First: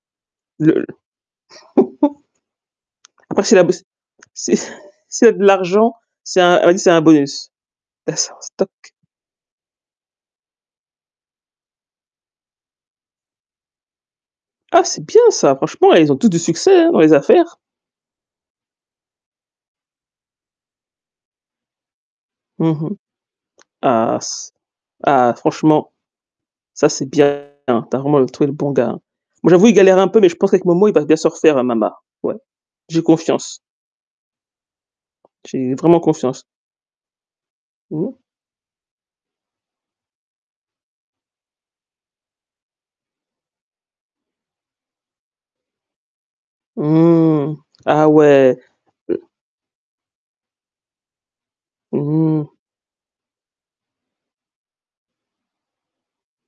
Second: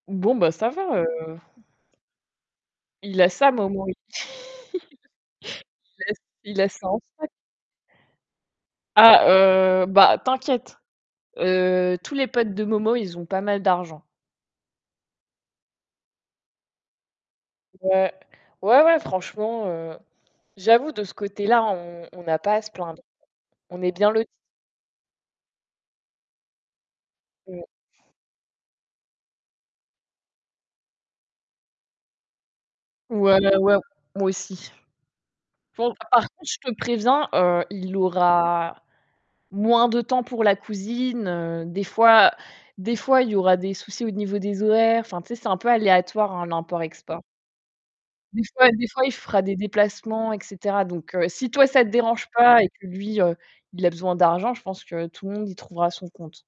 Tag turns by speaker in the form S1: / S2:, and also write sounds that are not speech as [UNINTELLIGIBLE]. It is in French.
S1: Bon, bah, ça
S2: Le l
S1: va, heu
S2: [LAUGHS]
S1: Il a
S2: Moi,
S1: ça,
S2: c'est la bos
S1: Momo.
S2: c'est [CHUCKLES] c'est de l'argent,
S1: [LAUGHS]
S2: c'est
S1: Il
S2: un
S1: a ç
S2: [UNINTELLIGIBLE]
S1: ça
S2: c'est
S1: en
S2: un
S1: stock
S2: bonus. Il a ça en stock.
S1: Ah, heu, bah, t'inquiète, heu, tous les potes de Momo, ils ont pas mal d'argent.
S2: Ah, c'est bien ça! Franchement, ils ont tous du succès, hein, dans les affaires.
S1: Ouais, ouais, ouais, franchement, heu, j'avoue, de ce côté-là, on on a pas à se
S2: Mmh mh.
S1: plaindre. On est bien,
S2: Ah
S1: lotis.
S2: ç ah, franchement, ça c'est bien,
S1: Mmh.
S2: [UNINTELLIGIBLE] tu as vraiment trouvé le bon gars. Bon j'avoue, il galère un peu, mais je pense qu'avec Momo il va bien se refaire, hein, Mama. Ouais, j'ai
S1: Ouais, ouais,
S2: confiance.
S1: ouais, moi aussi.
S2: J'ai
S1: Bon,
S2: vraiment
S1: par
S2: confiance.
S1: contre, je te préviens, heu, il
S2: [UNINTELLIGIBLE]
S1: aura moins de temps pour la cousine, heu, des fois, heu des fois, il y aura des soucis, au niveau des horaires. Enfin, tu sais, c'est un peu aléatoire, hein, l'import-export.
S2: Mmh, ah,
S1: Des
S2: ouais.
S1: fois des fois, il fera des déplacements, et cetera. Donc heu, si toi, ça te dérange
S2: Mmh.
S1: pas et que lui, heu, il a besoin d'argent, je pense que tout le monde y trouvera son compte.